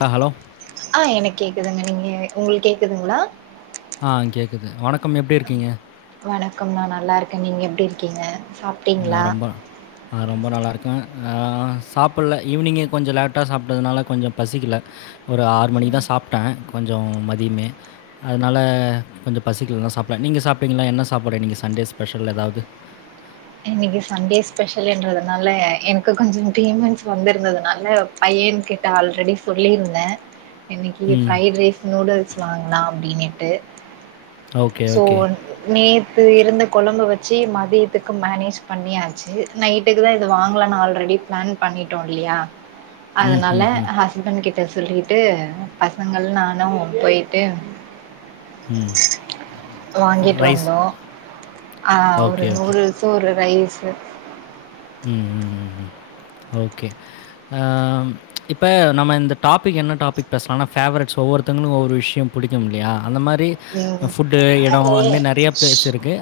ஆ hello அ எனக் கேக்குதுங்க நீங்க உங்குளுக் கேக்குதுங்ளா ஆ கேக்குது வணக் வணக்கம் நா நல்லாருக்கே நீங்க எப்டி இருக்கீங்க நா சாப்ட்டீங்களா? ரொம்ப நா ரொம்ப நல்லாருக்கே ஆ சாப்பில்ல ஈவினிங்கே கொஞ்சு லேட்டா சாப்ட்டதுனால கொஞ்சு பசிக்கில ஒரு ஆறு மணிக்கு தா சா சாப்ட்டே கொஞ்சோ மதிமே அதனால கொஞ்சு பசிக்கில்னு சாப்ல நீங்க சாப்ட்டீங்களா என்ன சாப்பாடு இன்னிக்கி சண்டே ஸ்பெஷல் எதாவது இன்னிக்கி சண்டே ஸ்பெஷல்ன்றதுனால எனக்கு கொஞ்சு பேமெண்ஸ் வந்தருந்ததுனால பையன் கிட்ட ஆல்ரெடி சொல்லியிருந்தே இன்னிக்கி ம். ஃப்ரைட் ரைஸ் நூடுல்ஸ் வாங்லா அப்டினிட்டு ஓகே, சோ ஓகே. நே த்து இருந்த கொழம்பு வெச்சி மதியத்துக்கு மேனேஜ் பண்ணியாச்சு நைட்டுக்கு தா இது வாங்லான் ஆல்ரெ டி பிளான் பண்ணிட்டோ இல்லியா ம், அதனால ம், ம், ஹஸ்பணு கிட் ட சொல்லிட்டு பசங்கள் நானு போயிட்டு ம் வாங்கிட் ரைஸ். வந்தோ அ ஒரு ஓகே, ஓகே. நூடுல்ஸு ஒரு ரைஸு ம் ம் ம் ம் ஓகே அ ம் இப்ப நம்ம இந்த டாபிக் என்ன டாபிக் பேஸ்லானா ஃபேவரெட்ஸ் ஒவ்வொருத்த ன்னு ஒவ்வொரு விஷய புடிக்கும் இல்லையா அந்த மாரி ம் ஃபுட்டு எட அந்த மாரி நெறைய பிளேஸ் இருக்கு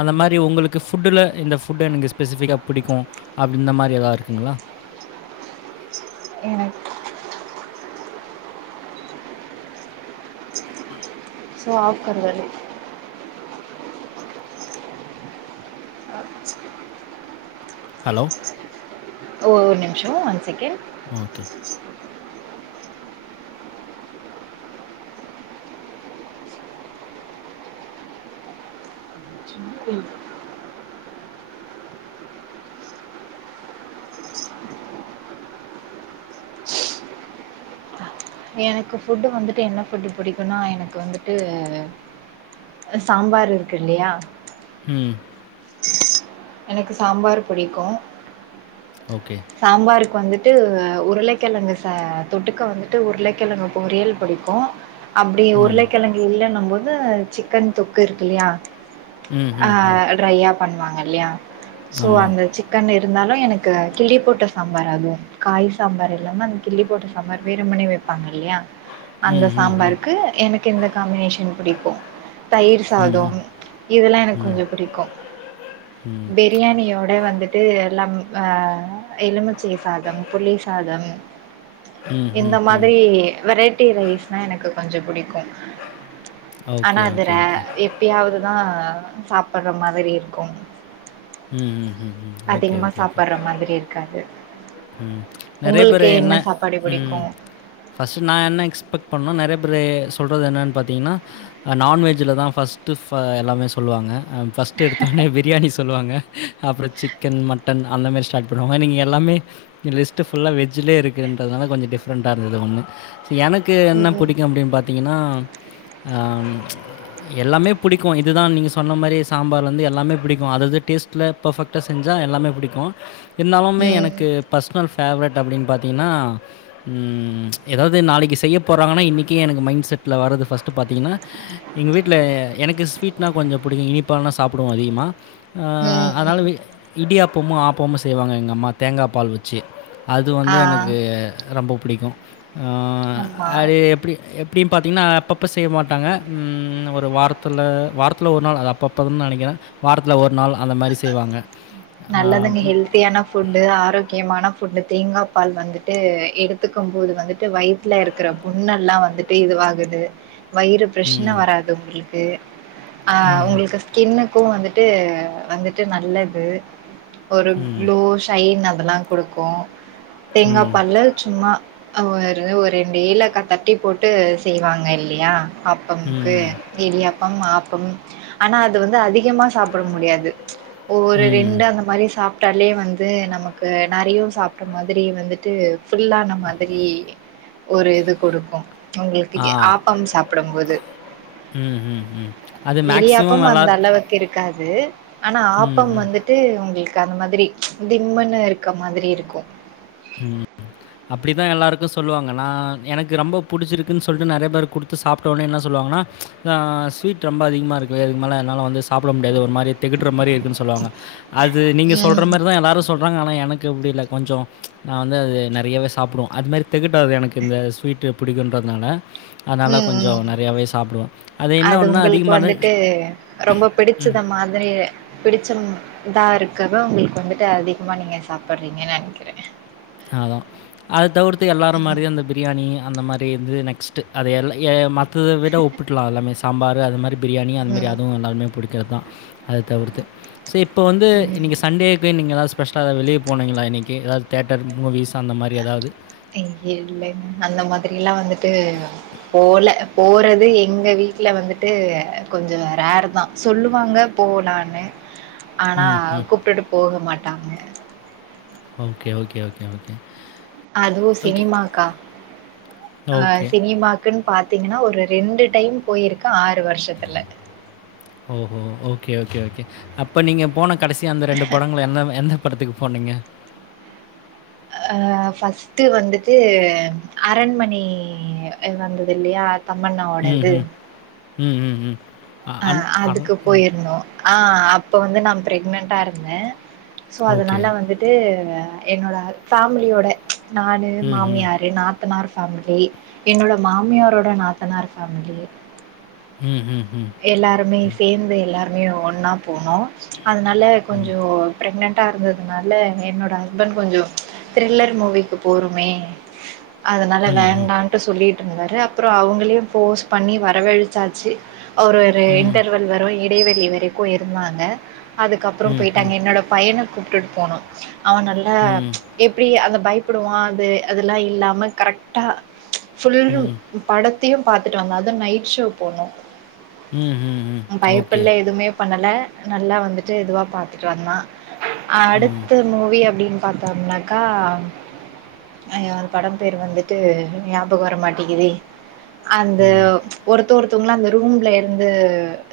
அந்த மாரி உங்களுக்கு ஃபுட்டுல இந்த ஃபுட்டு எனக்கு ஸ்பெசிஃபிக்கா புடிக்கு அப்டி இந்த மாரி எதா இருக்குங்ளா எனக்கு சோளக்கருதல் ஆ ஹலோ ஒரு நிமிஷ ஒன் செகண்ட் ஓகே. ம் எனக்கு ஃபுட்டு வந்துட்டு என்ன ஃபுட்டு பிடிக்குன்னா எனக்கு வந்துட்டு சாம்பார் இருக்கு இல்லையா ம் எனக்கு சாம்பார் புடிக்கு ஓகே. சாம்பாருக்கு வந்து ட்டு உருளைக்கிழங்கு ச தொட்டுக்க வந்துட்டு உருளைக்கிழங்கு பொரியல் பிடிக்கு அப்டி ம். உருளைக்கிழங்கு இல்லன்னம் போது சிக்கன் தொக்கு இருக்கு இல்லையா ம், ஆ ம், ம். ட்ரையா பண்ணுவாங்க இல்லையா சோ ஆமா. அந்த சிக்கன் இருந்தாலு எனக்கு கிள்ளி போட்ட சாம்பார் அதுவு காய் சாம்பார் இல்லாம அந்த கிள்ளி போட்ட சாம்பார் வெறுமனே வெப்பாங்க இல்லையா அந்த ம், ம், ம். சாம்பாருக்கு எனக்கு இந்த காம்பினேஷன் பிடிக்கு தயிர் ம், சாதம் ம். இதெல்லா எனக்கு கொஞ்ச பிடிக்கு பிரியாணியோட வந்து ட்டு லெம் அ எலுமிச்சை சாதம் புளி சாதம் ம், ம், இந்த ம். மாதிரி வெரைட்டி ரைஸ்னா எனக்கு கொஞ்சம் பிடிக்கும் ஆனா ஓகே, அது ஓகே, ரே ஓகே. எப்பயாதுதா சாப்படற மாதிரி இருக்கும் ம் ம் ம் ம் ஓகே அதிகமா ஓகே ஓகே சாப்படுற மாதிரி இருக்காது. ம் நெறைய உங்களுக்கு பேரு என்ன சாப்பாடு ம் பிடிக்கும்? ஃபஸ்ட் நா என்ன எக்ஸ்பெக்ட் பண்ணா நெ றய பேரு சொல்றது என்னென்னு பாத்திங்கனா நான்வெஜ்ஜுலதா ஃபர்ஸ்ட்டு ஃப எல்லாமே சொல்வாங்க ஃபஸ்ட்டு எடுத்தோனே பிரியாணி சொல்வாங்க அப்ற சிக்கன் மட்டன் அந்த மாரி ஸ்டார்ட் பண்ணுவாங்க நீங்க எல்லாமே லிஸ்ட்டு ஃபுல்லா வெஜ்லயே இருக்குன்றதுனால கொஞ்ச டிஃப்ரெண்டா இருந்தது ஒண்ணு இப்ப எனக்கு என்ன ம். புடிக்கு அப்டின்னு பாத்திங்கன்னா ஆ எல்லாமே புடிக்கு இதுதான் நீங்க சொன்ன மாரி சாம்பார்ல இருந்து எல்லாமே புடிக்கு அதாது டேஸ்ட்ல பர்ஃபெக்ட்டா செஞ்சா எல்லாமே புடிக்கு இருந்தாலும்மே எனக்கு ம். பர்ஸனல் ஃபேவரெட் அப்படின்னு பாத்திங்கன்னா ம் எதாவது நாளைக்கு செய்ய போறாங்கன்னா இன்னைக்கே எனக்கு மைண்ட் செட்ல வர்றது ஃபஸ்ட்டு பாத்திங்கனா எங்க வீட்ல எனக்கு ஸ்வீட்னா கொஞ்ச புடிக்கு இனிப்பானா சாப்பு டுவ அதிகமா ஆ ம், அதனால ம். இடியாப்பமு ஆப்பமு செய்வாங்க எங்கம்மா தேங்காப்பால் வெச்சு அது வந்து ஆ, எனக்கு ரொம்ப பிடிக்கு ஆ ஆமா. அது எப்படி எப் படியு பாத்திங்கன்னா அப்பப்போ செய்ய மாட்டாங்க ம் ஒரு வாரத்துல வாரத்துல ஒரு நாள் அது அப்பப்போ தான் நெனைக்கிற வாரத்துல ஒரு நாள் அந்த மாரி செய்வாங்க நல்லதுங்க ஹெல்த்தியான ஃபுட்டு, ஆரோக்கியமான ஃபுட்டு தேங்கா பால் வந்துட்டு எடுத்துக்கம் போது வந்துட்டு வயித்துல இருக்கிற புண் ணெல்லா வந்துட்டு இதுவாகுது வயிறு பிரச்ன ம். வராது உங்குளுக்கு ஆ ம். உங்களுக்கு ஸ்கின்னுக் கு வந்துட்டு வந்துட்டு நல்ல இது ஒரு ம். குளோ ஷைன் அதெல்லா குடுக்கு ம். தேங்காப்பாலு சும்மா ஒரு ஒரு ரெண்டு ஏலக்கா தட்டி போட்டு செய்வாங்க இல்லையா ஆப்பமுக்கு ம். இடியாப்பம் ஆப்பம் ஆனா அது வந்து அதிகமா சாப்பிட முடியாது ஒரு ம். ரெண்டு அந்த மாரி சாப் ட்டாலே வந்து நமக்கு நெறையு சாப்ட்ட மாதிரி வந்துட்டு ஃபுல்லான மாதிரி ஒரு இது குடுக்கு ஆ. உங்களுக்கு ஆப்பம் சாப்டும் போது ம். ம். ம். அது மேக்ஸிமம் இடியாப்பம் அந்த எல்லார் அளவுக்கு இருக்காது ஆனா ம். ஆப்பம் ம். வந்துட்டு உங்களுக்கு அந்த மாதிரி திம்மன்னு இருக்க மாதிரி இருக்கும் அப்படிதான் எல்லாருக்கும் சொல்லுவாங்க ந எனக்கு ரொம்ப புடிச்சிருக்குன்னு சொல்ட்டு நறைய பேர் கொடுத்து சாப்ட்ட உடனே என்ன சொல்லுவாங்கன்னா ஆ ஸ்விட் ரொம்ப அதிகமா இருக்கு இதுக்கு மேல என்னாலவந்து சாப்ட முடியாது ஒரு மாரி திகட்டுற மாதிரி இருக்கு சொல்லுவாங்க அது நீங்க ம். சொல்ற மாரி தான் எல்லாரும் சொல்றாங்க ஆனா என் எனக்கு அப்படி இல்ல கொஞ்சம் நான் வந்து அது நறையாவே சாப்படுவ அது மாதிரி திகட்டாது எனக்கு இந்த ஸ்வீட்டு பிடிக்குன்றதுனால அதனால ம், ம். கொஞ்சம் நறையாவே சாப்படுவ அது என்ன ஒன்னா உங்களுக்கு அதிகமான வந்துட்டு ரொம்ப பிடிச்சத மாதிரி பிடிச்ச ம் இதா இருக்கத உங்களுக்கு வந்துட்டு அதிகமா நீங்க சாப்பிடுறீங்கன்னு நினைக்கிறேன் அதான் அது தவிர்த்து எல்லாரும் ம், மாரியும் அந்த பிரியாணி அந்த மாரி இருந்து நெக்ஸ்ட் அத எல்லா மத்த விட ஒப்புடலாம் எல்லாமே சாம்பார் அது மாதிரி பிரியாணி அந்தமாரி ம், அதுவும் எல்லாருமே புடிக்கிறதுதான் அது தவிர்த்து சே இப்போ வந்து ம். இன்னைக்கு சண்டேக்கு நீங்க ஸ்பெசலா எதா வெளியே போனங்களா இன்றைக்கு ஏதாவது தேட்டர் மூவிஸ் அந்த மாதிரி ஏதாவது இல்லைங்க அந்த மாதிரி எல்லா வந்துட்டு போல போறது எங்கள் வீட்டில் வந்துட்டு கொஞ்சம் ரேர் தான் சொல்லுவாங்க போலான்னு ஆனா ம், ம். கூப்பிட்டுட்டு போக மாட்டாங்க ஓகே ஓகே ஓகே ஓகே அதுவும் ஓகே. சினிமாக்கா அ ஓகே. சினிமாக்குன் பார்த்தீங்கன்னா ஒரு ரெண்டு டைம் போயிருக்கே ஆறு ஓஹோ ஓகே ஓகே ஓகே அப்ப நீங்க போன கடைசியா அந்த ரெண்டு படங்களும் என்ன எந்த படத்துக்கு போனீங்க அ ஃபஸ்ட்டு வந்துட்டு அரண்மனை வந்தது இல்லையா ம், தம்மண்ணாவோடது ம். ம் ம் ம் அ அன் அர அதுக்கு ம். போயிருந்தோ ஆ அப்போ வந்து நான் ப்ரெக்னன்டா இருந்தேன் ஸோ ஓகே. அதனால வந்துட்டு என்னோட ஃபேமிலியோட நானு ம், ம். மாமியாரு நாத்த நாத்தனார் ஃபேமிலிஎன்னோட மாமியாரோட நாத்தனார் ஃபேமிலி ம் ம் எல்லாருமே சேர்ந்து எல்லாருமே ஒன்னா போனோம் அதனால கொஞ்சம் ப்ரெக்னன்ட்டா இருந்ததுனால என்னோட ஹஸ்பண்ட் கொஞ்சம் த்ரில்லர் மூவிக்கு போருமே அதனால ம்ஹ்ம். வேண்டான்ட்டு சொல்லிட்டு இருந்தாரு அப்புறம் அவங்களையும் ஃபோர்ஸ் பண்ணி வரவழிச்சாச்சு ஒரு ஒரு ம். இன்டர்வெல் வரும் இடைவெளி வரைக்கும் இருந்தாங்க அதுக்கப்புறம் ம். ம். போயிட்டாங்க என்னோட பையனை கூப்பிட்டுட்டு போனோம் அவன் நல்லா ம். எப்படி அந்த பயப்படுவான் அது அதெல்லா இல்லாம கரெக்டா ஃபுல்லு ம். படத் படத்தையும் பாத்துட்டு வந்தோம் அதுவும் நைட் ஷோ போனோம் ம்ஹ்ஹ்ம். ஓகே. பயப்பல எதுவுமே பண்ணல நல்லா வந்துட்டு எதுவா பார்த்துட்டு வந்தான் ம். அடுத்த மூவி அப்படின்னு பாத்தம்னாக்கா ஐயா அந்த படம் பெயர் வந்துட்டு ஞாபகம் வர மாட்டேங்குதே அந்த ம். ஒருத்த ஒருத்தவங்கள அந்த ரூம்ல இருந்து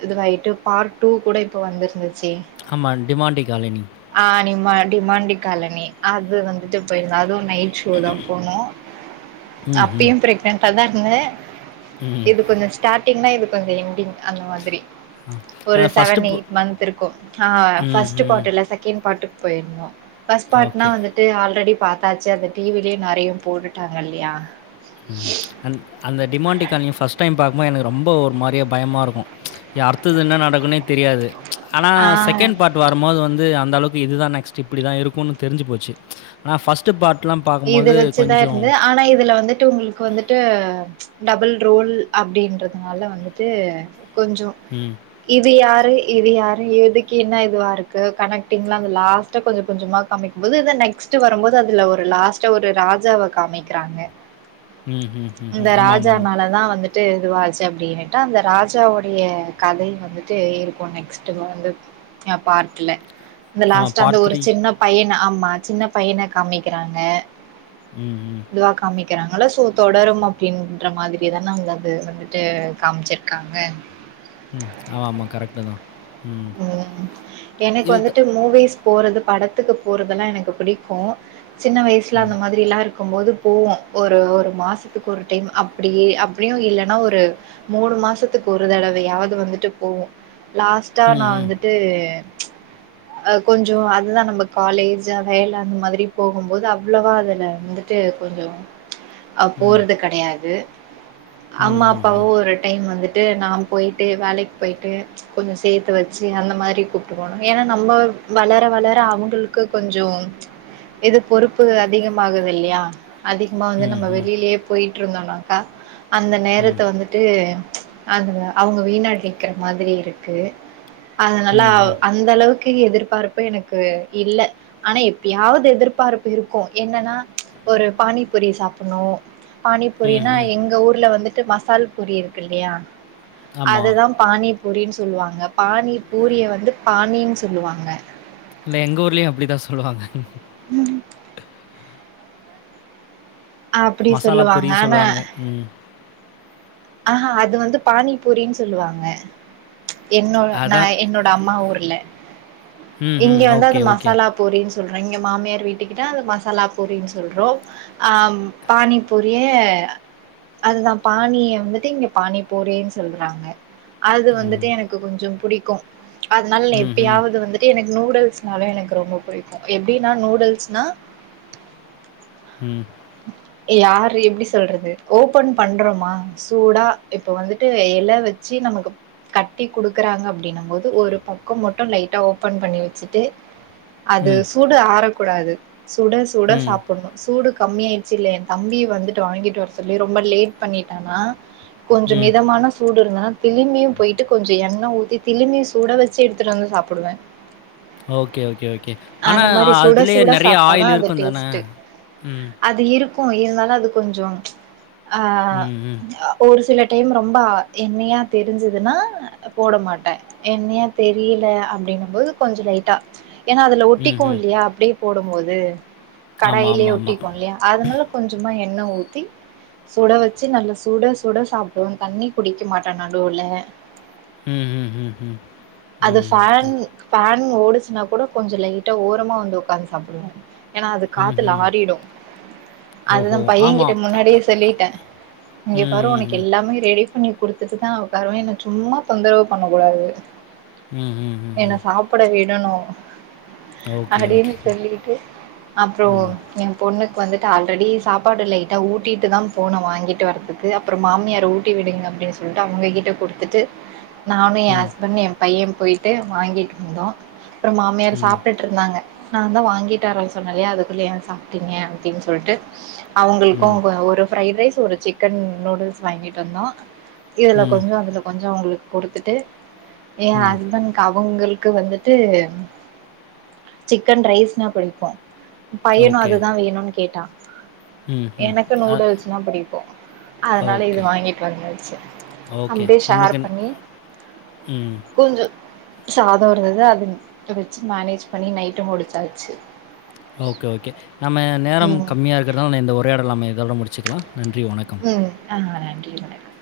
இதுவாகிட்டு பார்ட் டூ கூட இப்ப வந்துருந்துது ஆமா டிமாண்டி காலனி ஆமா டிமாண்டி காலனி அது வந்துட்டு போயிருந்த அது நைட் ஷோ தான் போனோம் ம்ஹ்ம். அப்பயும் பிரெக்னன்டா தான் இருந்தே இது கொஞ்சம் ஸ்டார்டிங்னா இது கொஞ்சம் எண்டிங் அந்த மாதிரி ஒரு அதான் ஃபர்ஸ்ட்டு செவன் பு எயிட் மன்த் இருக்கும் ஆ ஃபர்ஸ்ட் ம்ஹ்ம். பார்ட் இல்ல செகண்ட் பார்ட் போயிட்னு ஃபஸ்ட் பார்ட்னா ஓகே. வந்துட்டு ஆல்ரெடி பாத்தாச்சு அந்த டிவிலயும் நெறைய போட்டுட்டாங்க இல்லையா அந் அந்த டிமாண்டி காலணி ஃபஸ்ட் டைம் பாக்கும் போது எனக்கு ரொம்ப ஒரு மாரி பயமா இருக்கும் அடுத்தது என்ன நடக்குன்னே தெரியாது ஆனால் ஆ செகண்ட் பார்ட் வரும்போது வந்து அந்த அளவுக்கு இதுதா நெக்ஸ்ட் இப்புடிதா இருக்குன்னு தெரிஞ்சு போச்சு ஆனா பஸ்ட்டு பார்ட் இது வச்சுதா இருந்து ஆனா இதுல வந்துட்டு உங்களுக்கு வந்துட்டு டபுள் ரோல் அப்டின்றதுனால வந்துட்டு கொஞ்சோ ம். இது யாரு இது யாரு எதுக்கு என்னா இதுவா இருக்கு கனெக்டிங்லா அந்த லாஸ்ட் கொஞ்ச கொஞ்சமா காமிக்கும் போது இதா நெக்ஸ்ட் நெக்ஸ்ட் வரும்போது அதுல ஒரு லாஸ்ட்டா ஒரு ராஜாவ காமிக்கிறாங்க ம்ஹ்ஹ்ம். இந்த ராஜ ஆமாமாமா. மேலதா வந்துட்டு ட்டு இதுவாச்சு அப்டினுட்டு அந்த ராஜாவுடைய கதை வந்துட்டு இருக்கும் நெக்ஸ்ட்டு வந்து ஆ பார்ட்டுல இந்த ஆமா லாஸ்ட்டா அந்த பார்ட் ஒரு சின்ன பையன ஆமா சின்ன பையன காமிக்கிறாங்க ம் ம் இதுவா காமிக்கிறாங்கள சோ தொடரும் அப்டின்ற மாதிரிதான வந்து அது வந்துட்டு காமிச்சிருக்காங்க ம். ஆமா, ஆமா. கரெக்ட்டு தான். ம் எனக்கு இது த வந்துட்டு மூவிஸ் போறது படத் படத்துக்கு போறதெல்லா எனக்கு பிடிக்கும் சின்ன வயசுல அந்த மாதிரில்லா இருக் இருக்கும் போது போவோம் ஒரு ஒரு மாசத்துக்கு ஒரு டைம் அப்டி அப்டியு இல்லன்னா ஒரு மூணு ஒரு மாசத்துக்கு ஒரு தடவையாவது வந்துட்டு போவோம் லாஸ்டா நா ம், ம், வந்துட்டு அ கொஞ்சோ அதுதா நம்ம காலேஜ் வேல அந்த மாதிரி போகும்போது அவ்வளவா அதுல வந்துட்டு கொஞ்சோ ம், போறது கெடையாது ம், அம்மா அப்பாவு ம், ஒரு டைம் வந்துட்டு நா போயிட்டு வேலைக்கு போயிட்டு கொஞ்ச சேத்து வச்சு அந்த மாரி கூப்புட்டுக்குவோ நாங்க ஏன்னா நம்ம வளர வளர அவுங்களுக்கு கொஞ்சம் இது பொறுப்பு அதிகமாகுது இல்லையா அதிகமா ம், வந்து ம், ம், நம்ம ம், வெளியிலயே போயிட்டு இருந்தோன்னாக்கா அந்த ம், நேரத்த வந்துட்டு அந்த அவுங்க வீணடிக்கிற மாதிரி இருக்கு அத நல்லா ம், அந்தளவுக்கு எதிர்ப்பு எதிர்பார்ப்பு எனக்கு இல்ல ஆனா எப்பையாவது எதிர்பார்ப்பு இருக்கூ என்னன்னா ஒரு பானிபூரி சாப்டணு ம், பானிபூரினா ம். எங்க ஊர்ல வந்துட்டு மசால் பொரி இருக்கு இல்லையா ஆமா. அதுதா பானிபூரினு சொ சொல்லுவாங்க பாணி பூரிய வந்து பாணின்னு சொல்லுவாங்க இல்ல எங்க ஊர்லயும் அப்புடிதா சொல்லுவாங்க ம் அப்புடி மசாலா சொல்லுவாங்க பூரின்னு ஆனா சொல்லுவாங்க. ம். ஆஹா அது வந்து பானிபூரினு சொல்லுவாங்க என்னோ நா அதான். என்னோட அம்மா ஊர்ல ம், இங்க ம். வந்து அது ஓகே, ஓகே. மசாலா பூரின்னு சொல் சொல்றோ இங்க மாமியார் வீட்டுக்கிட்ட அத மசாலா பூரினு சொல்றோம் ஆ பானிபூரிய அதுதா பாணிய வந்துட்டு இங்க பாணி பூரின்னு சொல்றாங்க அது வந்துட்டு எனக்கு கொஞ்சோ புடிக்கு அதனால நா ம், ம், எப்பையாவது வந்துட்டு எனக்கு நூடுல்ஸ்னாலு எனக்கு எனக்கு ரொம்ப புடிக்கு எப்டின்னா நூடுல்ஸ்னா ம் யாரு எப்டி சொல்றது ஓபன் பண்றோமா சூடா இப்ப வந்துட்டு எல வச்சு நமக்குப் கட்டி குடுக்குறாங்க அப்டினம் போது ஒரு பக்கம் மட்டு லைட்டா ஓபன் பண்ணி வச்சுட்டு அது ம், சூடு ஆறக்கூடாது சுட சுட ம், சாப்புணு சூடுக்கு கம்மிய ஆயிடுச்சு இல்ல ஏ தம்பி வந்துட்டு வாங்கிட்டு வர சொல்லி ரொம்ப லேட் பண்ணிட்டானா கொஞ்சம் ம். மிதமான சூடு இருந்துதன்னா திளிம்பியு போயிட்டு கொஞ்சோ எண்ணெய ஊ திளிம்பியு சுட வச்சு எடுத்துட்டு வந்தது சாப்புடுவ ஓகே ஓகே ஓகே ஓகே ஆனா அந்த மாரி சுட அதுலயே சுட நெறைய சாப்ட்டா தான் ஆயில் அது இருக்கு தான ம் இருக்கு இருந்தாலு அது கொஞ்சோ அ ம், ம், ஒரு சில டைம் ரொம்ப எண்ணயா தெரிஞ்சுதுன்னா போட மாட்ட எண்ணெயா தெரி யல அப்டின்னும் போது கொஞ்ச லைட்டா ஏன்னா ல ம், ஒட்டிக்கு ம். இல்லியா அப்டியே போடும் போது ஆமா, கடாயிலேயே ஆமா, ஆமா. ஒட்டிக்கு இல்லியா அதனால கொஞ்சமா எண்ண ஊத்தி சுட வச்சு நல்லா சுட சுட சாப்டுவோம் தண்ணி குடிக்க மாட்ட நடுவுல ம், ம், ம், ம், அது ம், ஃபன் ஃபன் ஓடுச்சுன்னா கூட கொஞ்ச லைட்டா ஓரமா வந்து உக்காந்து சாப்டுவோ ஏன்னா அது ம், காத்துல ம். ஆறிடு ஓஹோ! அதுதான் பையன் ஆமா. கிட்ட முன்னாடியே சொல்லிட்ட இங்கே ம், பாரு ம், ஒனக்கு ம். எல்லாமே ரெடி பண்ணி குடுத்துட்டு தான் உக்காருவ என்ன சும்மா தொந்தரவு பண்ண கூடாது ம், ம், என்ன ம். சாப்புட விடணு ஓகே, ஓகே. அப்டின்னு சொல்லிட்டு அப்புறோ ம், என் பொண்ணு வந்துட்டு ஆல்ரெடி சாப்பாடு லைட்டாக ஊட்டிட்டு தான் போன வாங்கிட்டு வரதுக்கு அப்புறம் மாமியார் ஊட்டி விடுங்க அப்டின் சொல்ட்டு அவுங்க கிட்ட குடுத்துட்டு நானு என் ம், ம், ஹஸ்பண்ட் என் பையன் போயி்ட்டு வாங்கிட்டு வந்தோ அப்புறம் மாமியார் ம், சாப்டுட்டு இருந்தாங்க நான் தான் வாங்கிட்டு வரேன்னு சொன்னேல்லையா அதுக்குள்ள ஏன் சாப்ட்டீங்க அப்டின் சொல்ட்டு அவுங்களுக்கும் ம், ஒரு ஃப்ரைட் ரைஸ் ஒரு சிக்கன் நூடுல்ஸ் வாங்கிட்டு வந்தோ இதுல கொஞ்சோ அதுல கொஞ்சோ அவுங்களுக்கு கொடுத்துட்டு என் ம். ஹஸ்பண்ட் க அவுங்களுக்கு வந்துட்டு சிக்கன் ரைஸ்னா பிடிக்கு பையனு ஓகே. அதுதா வேணுனு கேட்டா ம், ம். எனக்கு அ நூடுல்ஸ்னா பிடிக்கு அதனால இது ஓகே, வாங்கிட்டு வந்தாச்சு ஓகே. அப்டியே ஷேர் நம்மளுக்கு பண்ணி ம். கொஞ்ச சாத இருந்தது அது வச்சு மேனேஜ் பண்ணி நைட்ட முடிச்சாச்சு ஓகே ஓகே நம்ம நேரம் ம் கம்மியா இருக்கிறதனால நான் இந்த உரயாடல நம்ம இதோட முடிச்சுக்லா ம் நானு வர நன்றி வணக்கம்